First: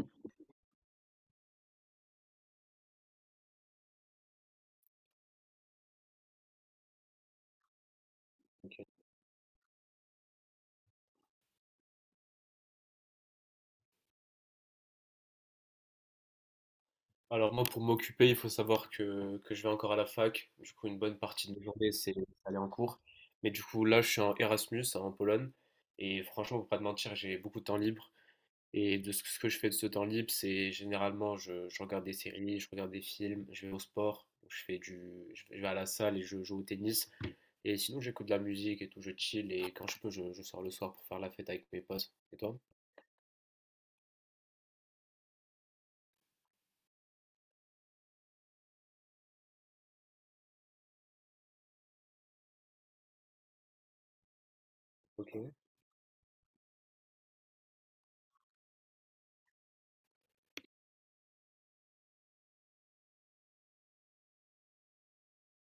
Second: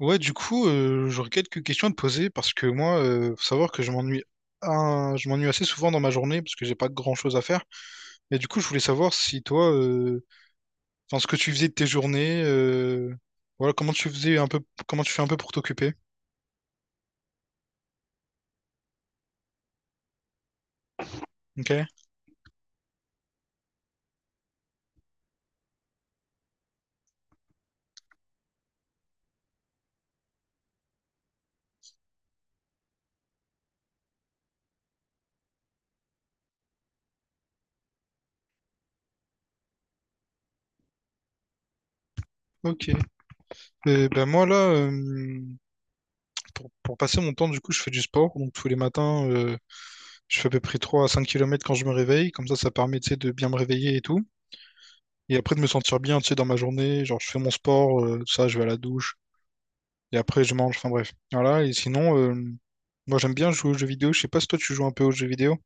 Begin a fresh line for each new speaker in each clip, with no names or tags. Ouais, du coup, j'aurais quelques questions à te poser parce que moi, faut savoir que je m'ennuie assez souvent dans ma journée parce que j'ai pas grand-chose à faire. Et du coup, je voulais
OK.
savoir si toi, enfin, ce que tu faisais de tes journées, voilà, comment tu fais un peu pour t'occuper.
Alors moi, pour m'occuper, il faut savoir que je vais encore à la fac. Du coup, une bonne partie de mes
Ok.
journées, c'est aller en cours. Mais du coup, là, je suis en Erasmus, hein, en Pologne. Et franchement, pour pas te mentir, j'ai beaucoup de temps libre. Et de ce que je fais de ce temps libre, c'est généralement, je regarde des séries, je regarde des films, je vais au sport, donc je vais à la salle et je joue au tennis. Et sinon, j'écoute de la musique et tout, je chill, et quand je peux, je sors le soir pour faire la fête avec mes potes. Et toi?
Ok. Ben moi là, pour passer mon temps, du coup, je fais du sport. Donc tous les matins, je fais à peu près 3 à 5 kilomètres quand je me réveille. Comme ça permet, tu sais, de bien me réveiller et tout.
Ok.
Et après de me sentir bien, tu sais, dans ma journée. Genre, je fais mon sport, tout ça, je vais à la douche. Et après, je mange. Enfin bref. Voilà. Et sinon, moi, j'aime bien jouer aux jeux vidéo. Je sais pas si toi, tu joues un peu aux jeux vidéo.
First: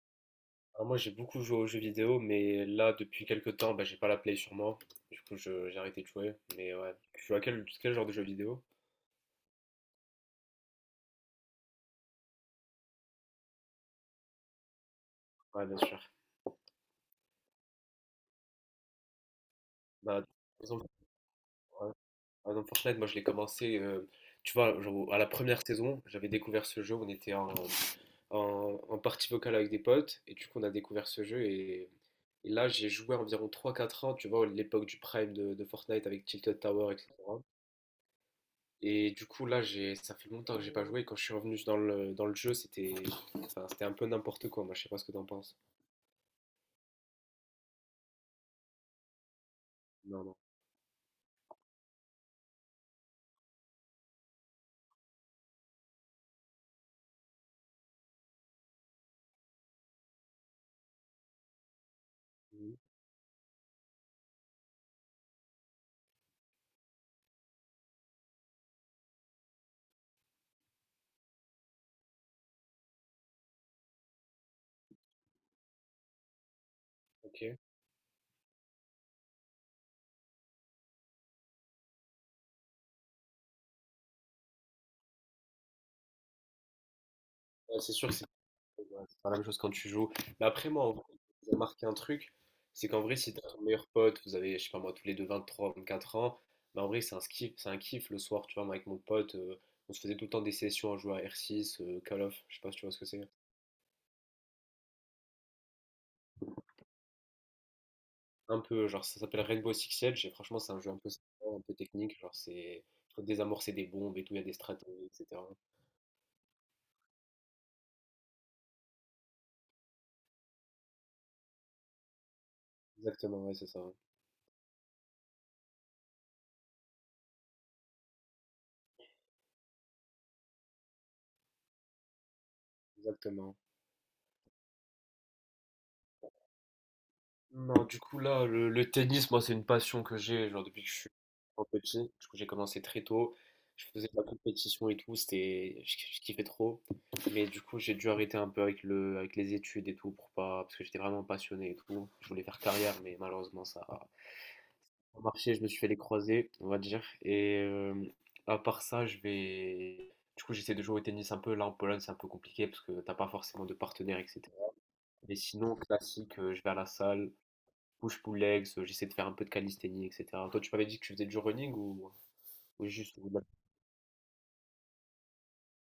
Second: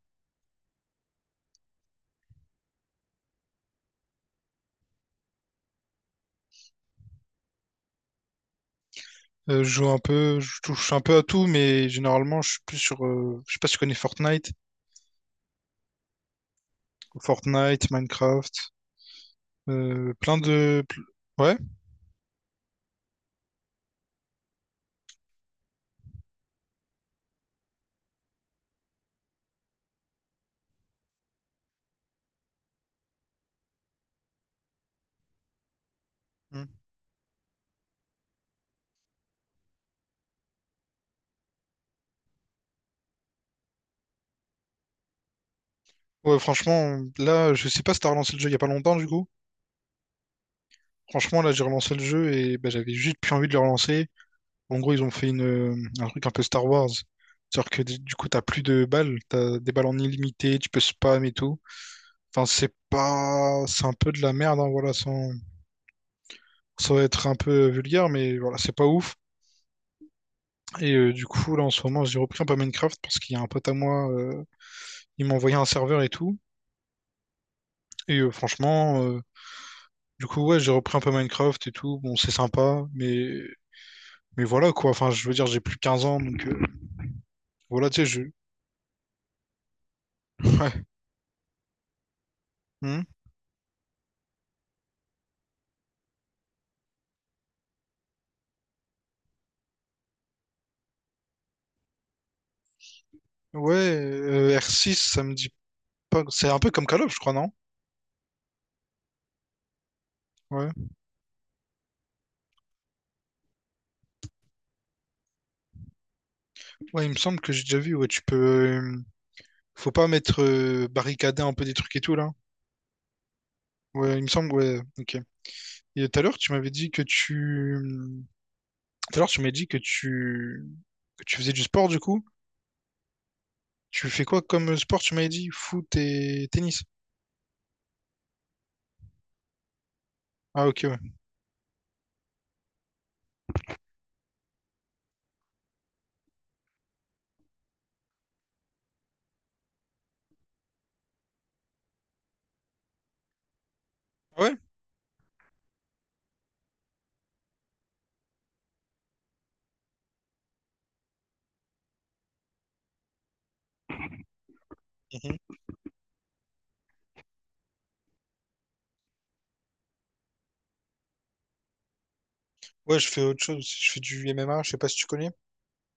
Alors moi, j'ai beaucoup joué aux jeux vidéo, mais là, depuis quelques temps, bah, j'ai pas la Play sur moi. Du coup, j'ai arrêté de jouer. Mais ouais. Tu joues à quel genre de jeux vidéo?
Je joue un peu, je touche un peu à tout, mais généralement, je suis plus sur. Je sais pas si tu connais Fortnite.
Ouais, bien sûr.
Fortnite, Minecraft.
Bah, par
Plein de.
exemple.
Ouais.
Ah non, Fortnite, moi je l'ai commencé, tu vois, genre, à la première saison. J'avais découvert ce jeu, on était en partie vocale avec des potes, et du coup on a découvert ce jeu, et là j'ai joué environ trois quatre ans, tu vois, l'époque du prime de Fortnite avec Tilted
Mm.
Tower, etc. Et du coup là, j'ai, ça fait longtemps que j'ai pas joué, et quand je suis revenu dans le jeu, c'était enfin, c'était un peu n'importe quoi, moi je sais pas ce que t'en penses.
Ouais, franchement, là, je sais pas si t'as relancé le jeu il y a pas longtemps, du coup.
Non, non.
Franchement, là, j'ai relancé le jeu et bah, j'avais juste plus envie de le relancer. En gros, ils ont fait un truc un peu Star Wars. C'est-à-dire que du coup, t'as plus de balles, t'as des balles en illimité, tu peux spam et tout. Enfin, c'est
Mhm.
pas. C'est un peu de la merde, hein, voilà, sans être un peu vulgaire, mais voilà, c'est pas ouf. Et du coup, là, en ce moment, j'ai repris un peu Minecraft parce qu'il y a un pote à moi, il m'a envoyé un serveur et tout.
Ok.
Et franchement. Du coup, ouais, j'ai repris un peu Minecraft et tout. Bon, c'est sympa, mais voilà quoi, enfin je veux dire, j'ai plus 15 ans, donc
Ouais,
voilà,
c'est
tu sais,
sûr que.
je.
Ouais, c'est pas la même chose quand tu joues. Mais après, moi,
Ouais.
en vrai, j'ai remarqué un truc, c'est
Hmm.
qu'en vrai, si t'as ton meilleur pote, vous avez, je sais pas moi, tous les deux vingt trois vingt quatre ans, bah en vrai, c'est un kiff le soir, tu vois. Moi, avec mon pote, on se faisait tout le temps des sessions à jouer à R6, Call of, je sais pas si tu vois ce que c'est.
Ouais R6 ça me dit pas. C'est un peu comme Call of, je crois, non?
Un peu, genre, ça s'appelle Rainbow Six Siege, et franchement,
Ouais.
c'est un jeu un peu sympa, un peu technique. Genre, faut désamorcer des bombes et tout, il y a des stratégies, etc.
Ouais, il me semble que j'ai déjà vu, ouais, tu peux. Faut pas mettre barricadé un peu des trucs et tout là.
Exactement, ouais, c'est ça,
Ouais, il me semble, ouais, ok. Et tout à l'heure, tu m'avais dit que tu. Tout à l'heure, tu m'as dit Que tu faisais du sport du coup.
exactement.
Tu fais quoi comme sport, tu m'avais dit? Foot et tennis.
Non, du coup, là, le tennis, moi, c'est une passion que j'ai, genre,
Ah, ok,
depuis que je
ouais.
suis trop petit. Du coup, j'ai commencé très tôt. Je faisais de la compétition et tout, je kiffais trop. Mais du coup, j'ai dû arrêter un peu avec avec les études et tout. Pour pas, Parce que j'étais vraiment passionné et tout, je voulais faire carrière, mais malheureusement, ça a
Ah ouais?
pas marché. Je me suis fait les croisés, on va dire. Et à part ça, du coup, j'essaie de jouer au tennis un peu. Là, en Pologne, c'est un peu compliqué parce que t'as pas forcément de partenaire, etc. Mais
Mhm.
sinon, classique, je vais à la salle, push-pull legs, j'essaie de faire un peu de calisthénie, etc. Toi, tu m'avais dit que tu faisais du running ou
Ouais, je
juste
fais
ou de la-
autre chose aussi. Je fais du M M MMA, je sais pas si tu connais.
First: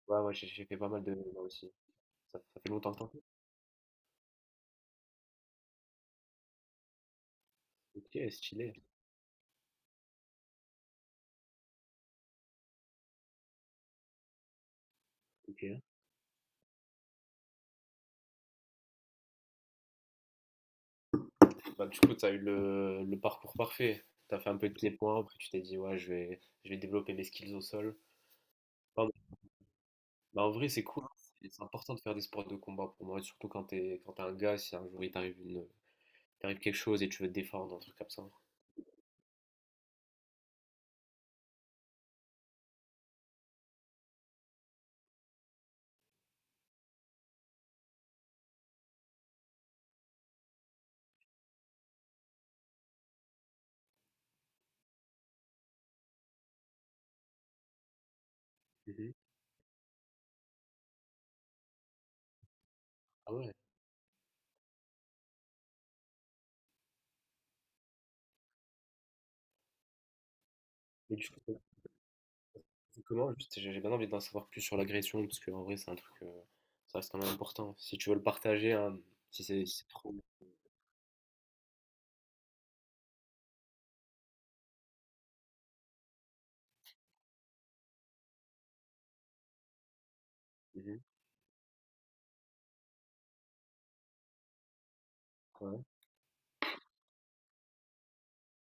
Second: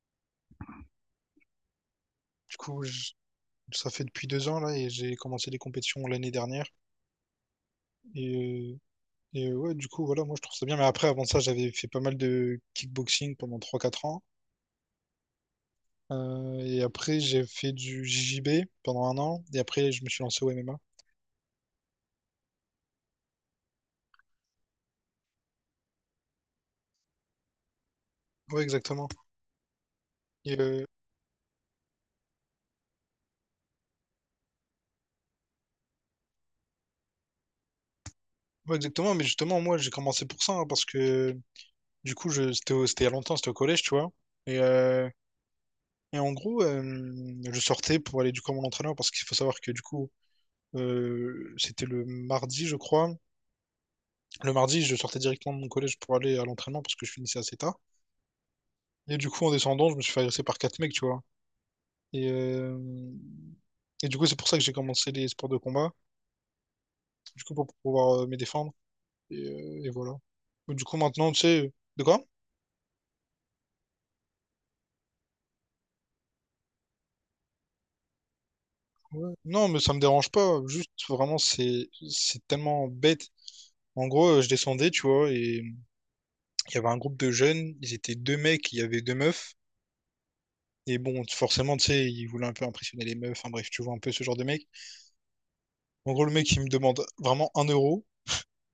Ouais, ouais, j'ai fait pas mal de running moi aussi. Ça,
Du
ça fait
coup,
longtemps que t'en
je-
fais.
Ça fait depuis 2 ans là et j'ai commencé les compétitions l'année dernière.
Ok,
Et,
stylé.
euh, et, ouais, du coup, voilà, moi je trouve ça bien. Mais après, avant ça, j'avais fait pas mal de kickboxing pendant trois quatre ans.
Ok.
Et après, j'ai fait du JJB pendant un an. Et après, je me suis lancé au MMA.
Bah, du coup, tu as eu le parcours parfait. Tu as fait un peu de pieds-points, après tu t'es dit, ouais, je vais développer mes skills au sol.
Ouais, exactement.
Pardon. Bah, en
Et,
vrai, c'est cool, hein. C'est important de faire des sports de combat pour moi, surtout quand t'es un gars. Si un jour t'arrive quelque chose et tu veux te défendre, un truc comme ça.
ouais, exactement. Mais justement, moi j'ai commencé pour ça hein, parce que du coup, c'était il y a longtemps, c'était au collège, tu vois. Et, euh, et en gros, je sortais pour aller du coup à mon entraîneur parce qu'il faut savoir que du coup, c'était le mardi, je crois. Le mardi, je sortais directement de mon collège pour aller à l'entraînement parce que je finissais assez tard.
Mhm.
Et du coup, en descendant, je me suis fait agresser par quatre mecs, tu vois. Et, euh,
Ah ouais.
et du coup, c'est pour ça que j'ai commencé les sports de combat. Du coup, pour pouvoir me défendre. Et voilà. Du coup,
Mais du
maintenant, tu
coup,
sais, de quoi?
comment? Juste, j'ai bien envie d'en savoir plus sur l'agression, parce que en vrai, c'est un truc, ça reste quand même important. Si tu veux le partager, hein,
Ouais.
si c'est
Non,
si
mais
c'est
ça me
trop.
dérange pas. Juste, vraiment, c'est tellement bête. En gros, je descendais, tu vois, et il y avait un groupe de jeunes. Ils étaient deux mecs, il y avait deux meufs. Et
Mhm.
bon, forcément, tu sais, ils voulaient un peu impressionner les meufs. Enfin bref, tu vois, un peu ce genre de mec.
Ouais.
En gros, le mec, il me demande vraiment 1 euro.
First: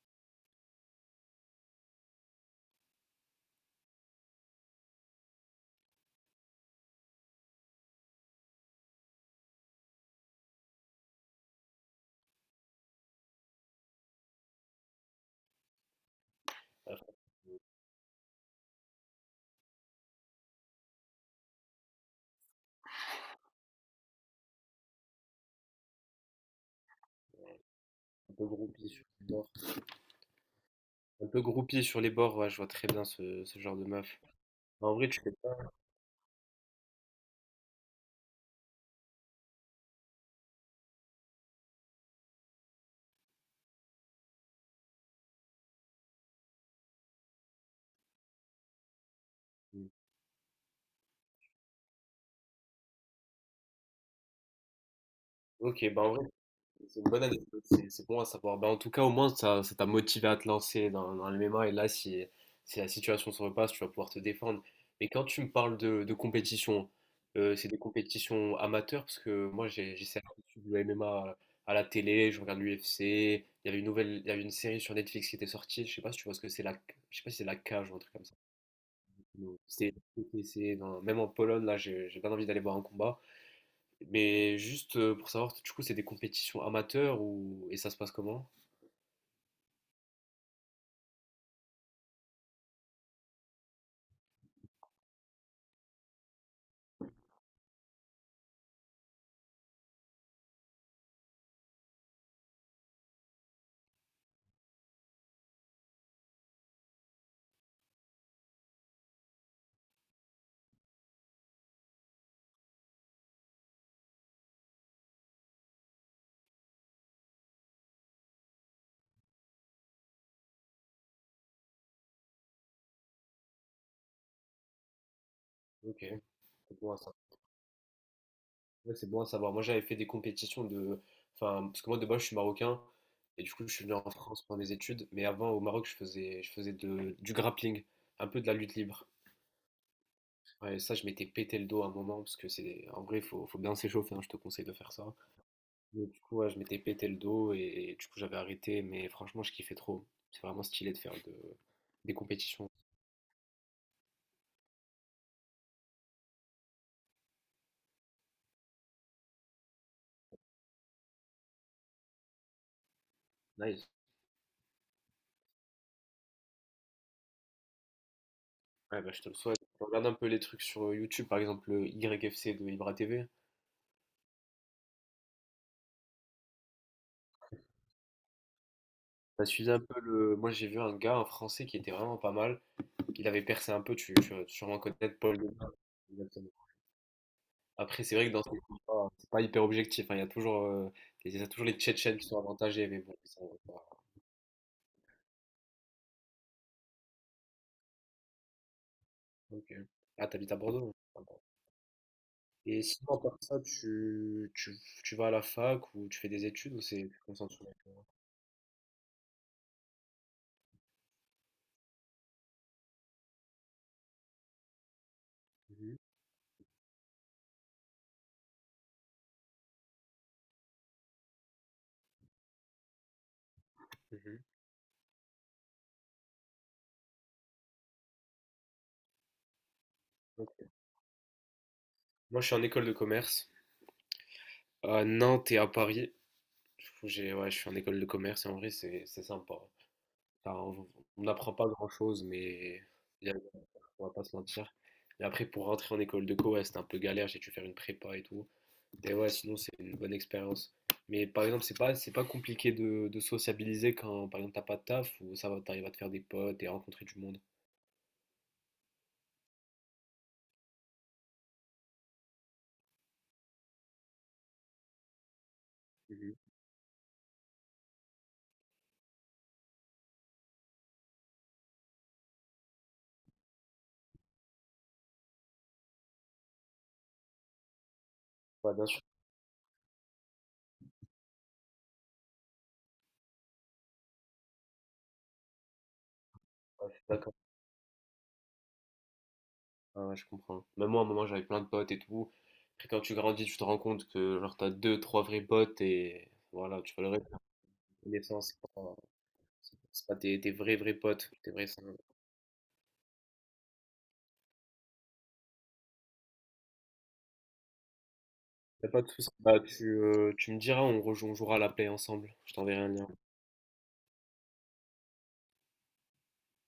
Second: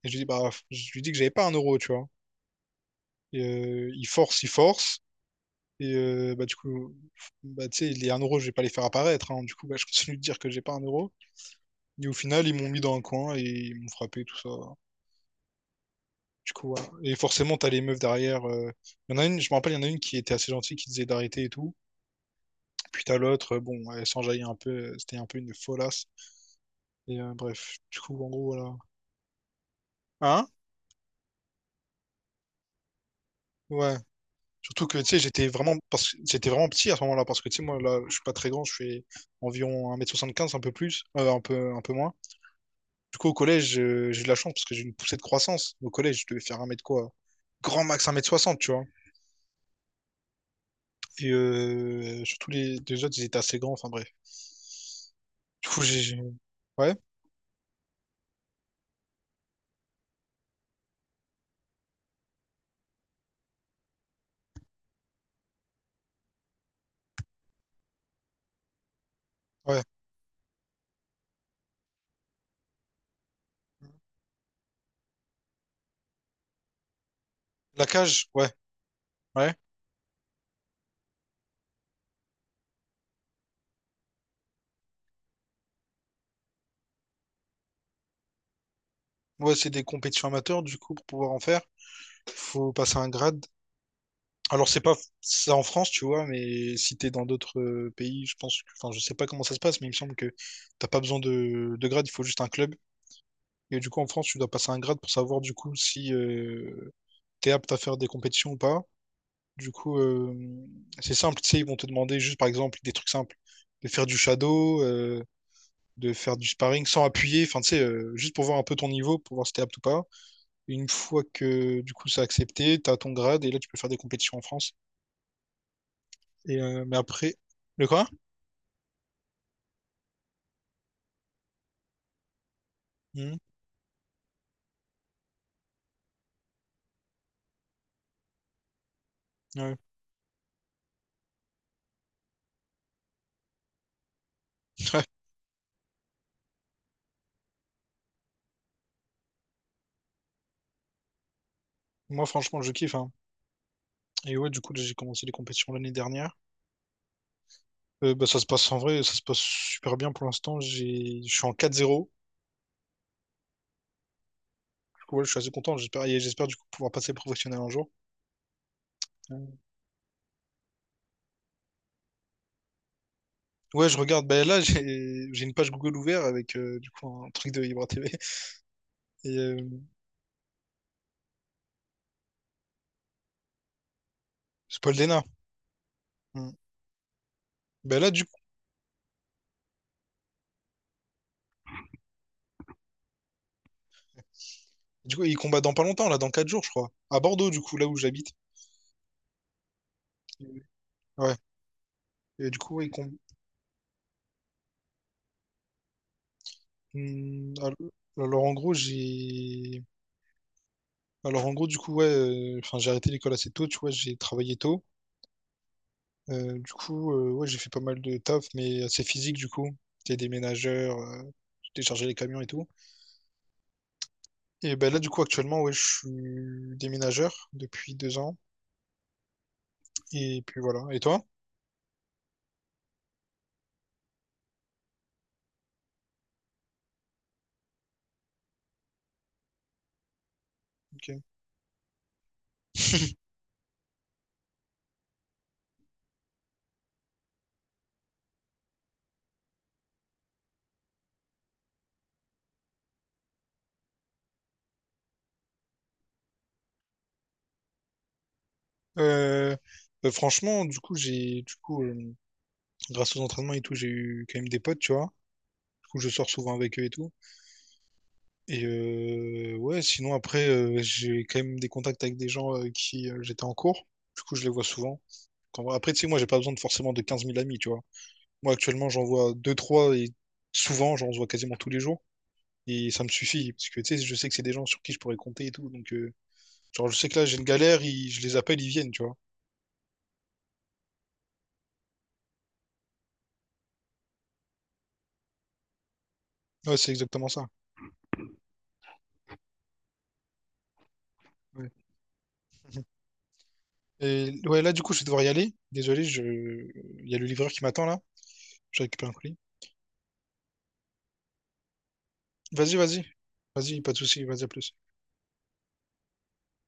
Et je lui dis, bah, je lui dis que j'avais pas 1 euro, tu vois. Et, il force, il force. Et bah, du coup, bah, tu sais, les 1 euro, je vais pas les faire apparaître, hein. Du coup, bah, je continue de dire que j'ai pas 1 euro. Et au final, ils m'ont mis dans un coin et ils m'ont frappé, tout ça. Du coup, voilà.
Alors.
Et forcément, t'as les meufs derrière. Il y en a une, je me rappelle, il y en a une qui était assez gentille, qui disait d'arrêter et tout. Puis t'as l'autre, bon, elle s'enjaillait un peu. C'était un peu une folasse. Et bref, du coup, en
Un
gros,
peu
voilà.
groupie sur les bords.
Hein?
Un peu groupie sur les bords, ouais, je vois très bien ce genre de
Ouais.
meuf.
Surtout
En
que, tu
vrai,
sais,
tu fais pas.
j'étais vraiment petit à ce moment-là, parce que, tu sais, moi, là, je suis pas très grand, je fais environ 1,75 m un peu plus, un peu moins. Du coup, au collège, j'ai eu de la chance parce que j'ai eu une poussée de croissance. Au collège, je devais faire un mètre quoi? Grand max 1,60 m tu vois.
Mmh.
Et surtout les deux autres, ils étaient assez grands, enfin bref. Du coup,
Ok, bah en vrai.
Ouais,
C'est une bonne anecdote, c'est bon à savoir. Ben, en tout cas, au moins, ça t'a motivé à te lancer dans le MMA. Et là, si la situation se repasse, tu vas pouvoir te défendre. Mais quand tu me parles de compétition, c'est des compétitions amateurs? Parce que moi,
ouais.
j'essaie de suivre le MMA à la télé, je regarde l'UFC. Il y avait une série sur Netflix qui était sortie. Je sais pas si tu vois ce que c'est, la, je sais pas si c'est la
La
cage ou un truc comme
cage,
ça.
ouais, ouais.
C'est, Même en Pologne, là, j'ai bien envie d'aller voir un combat. Mais juste pour savoir, du coup, c'est des compétitions amateurs ou, et ça se passe comment?
Ouais, c'est des compétitions amateurs, du coup, pour pouvoir en faire, faut passer un grade. Alors, c'est pas ça en France, tu vois, mais si t'es dans d'autres pays, je pense, enfin, je sais pas comment ça se passe, mais il me semble que t'as pas besoin de grade, il faut juste un club. Et du coup, en France, tu dois passer un grade pour savoir, du coup, si t'es apte à faire des compétitions ou pas. Du coup, c'est simple, tu sais, ils vont te demander juste, par exemple, des trucs simples, de faire du shadow, de faire du sparring sans appuyer, enfin, tu sais, juste pour voir un peu ton niveau, pour voir si t'es apte ou pas. Une fois que, du coup, c'est accepté, t'as ton grade, et là, tu peux faire des compétitions en France.
Ok, c'est bon
Mais
à savoir.
après, le quoi.
Ouais, c'est bon à savoir. Moi, j'avais fait des compétitions enfin, parce que moi de base, je suis marocain
Mhm.
et du coup, je suis venu en France pour mes études. Mais avant, au Maroc, je faisais du grappling, un peu de la lutte libre.
Ouais.
Ouais, et ça, je m'étais pété le dos à un moment parce que en vrai, faut bien s'échauffer, hein, je te conseille de faire
Ouais.
ça. Mais du coup, ouais, je m'étais pété le dos et, du coup, j'avais arrêté. Mais franchement, je kiffais trop. C'est vraiment stylé de faire des
Moi, franchement,
compétitions.
je kiffe, hein. Et ouais, du coup, là, j'ai commencé les compétitions l'année dernière. Bah, ça se passe en vrai, ça se passe super bien pour l'instant. J'ai... Je suis en 4-0.
Nice.
Du coup, ouais, je suis assez content. J'espère du coup pouvoir passer professionnel un jour.
Ouais, bah, je te
Euh,
le souhaite. Regarde un peu les trucs sur YouTube, par exemple le YFC de Ibra TV.
Ouais, je regarde. Bah, là, j'ai une page Google ouverte avec du coup un truc de Vibra TV. Et
T'as suivi un peu le. Moi j'ai vu un gars, un Français qui était vraiment pas mal. Il avait percé un peu, tu vas sûrement
c'est Paul
connaître
Dena.
Paul Lema. Exactement.
Mhm. Bah,
Après,
là,
c'est
du
vrai que
coup,
dans ces combats, c'est pas hyper objectif, hein. Il y a toujours, il y a toujours les Tchétchènes qui sont avantagés, mais bon,
du coup, il combat dans pas longtemps, là, dans 4 jours, je crois. À Bordeaux, du coup, là où j'habite.
ok. Ah, t'habites à Bordeaux? Ah
Ouais.
bon.
Et du coup,
Et
ouais, il combat.
sinon, à part ça, tu vas à la fac ou tu fais des études, ou c'est tu te concentres sur.
Alors, en gros, j'ai. Alors en gros du coup ouais, enfin j'ai arrêté l'école assez tôt, tu vois, j'ai travaillé tôt.
Mhm,
Du coup ouais j'ai fait pas mal de taf mais assez physique du coup. J'étais déménageur, j'ai déchargé les camions et tout.
mhm.
Et ben là du coup actuellement ouais je suis déménageur depuis 2 ans et
Donc,
puis voilà. Et toi?
moi, je suis en école de commerce à Nantes et à Paris. Du coup, ouais, je suis en école de commerce et en vrai, c'est sympa. Enfin, on
Ok.
on n'apprend pas grand-chose, mais y a- on va pas se mentir. Et après, pour rentrer en école de co, ouais, c'était un peu galère, j'ai dû faire une prépa et tout. Mais ouais, sinon, c'est une bonne expérience. Mais par exemple, c'est pas compliqué de sociabiliser, quand, par exemple, t'as pas de taf ou ça va, t'arrives à te faire des potes et rencontrer du monde.
Euh, Bah, franchement du coup grâce aux entraînements et tout j'ai eu quand même des potes tu vois. Du coup je sors
Mhm.
souvent avec eux et tout. Et ouais, sinon après, j'ai quand même des contacts avec des gens qui j'étais en cours. Du coup, je les vois souvent. Après, tu sais, moi, j'ai pas besoin de forcément de 15 000 amis, tu vois. Moi,
Ouais, bien
actuellement,
sûr,
j'en vois deux trois et souvent, j'en vois quasiment tous les jours. Et ça me suffit, parce que tu sais, je sais que c'est des gens sur qui je pourrais compter et tout. Donc, genre,
ouais, je
je
suis
sais que là,
d'accord.
j'ai une galère, je les appelle, ils viennent, tu vois.
Ouais, ouais, je comprends. Même moi, à un moment, j'avais plein de potes et tout. Après, quand tu grandis, tu te rends compte que, genre, t'as deux, trois vrais potes et
Ouais,
voilà.
c'est
tu vas le
exactement ça.
Des fois, c'est pas tes vrais, vrais potes. Tes vrais.
Ouais. Et ouais, là, du coup, je vais devoir y aller. Désolé, je... il y a le livreur qui m'attend là. Je
Pas
récupère
de
un
soucis.
colis.
Bah, tu me diras, on jouera à la play ensemble. Je
Vas-y,
t'enverrai un
vas-y.
lien.
Vas-y, pas de souci, vas-y, à plus.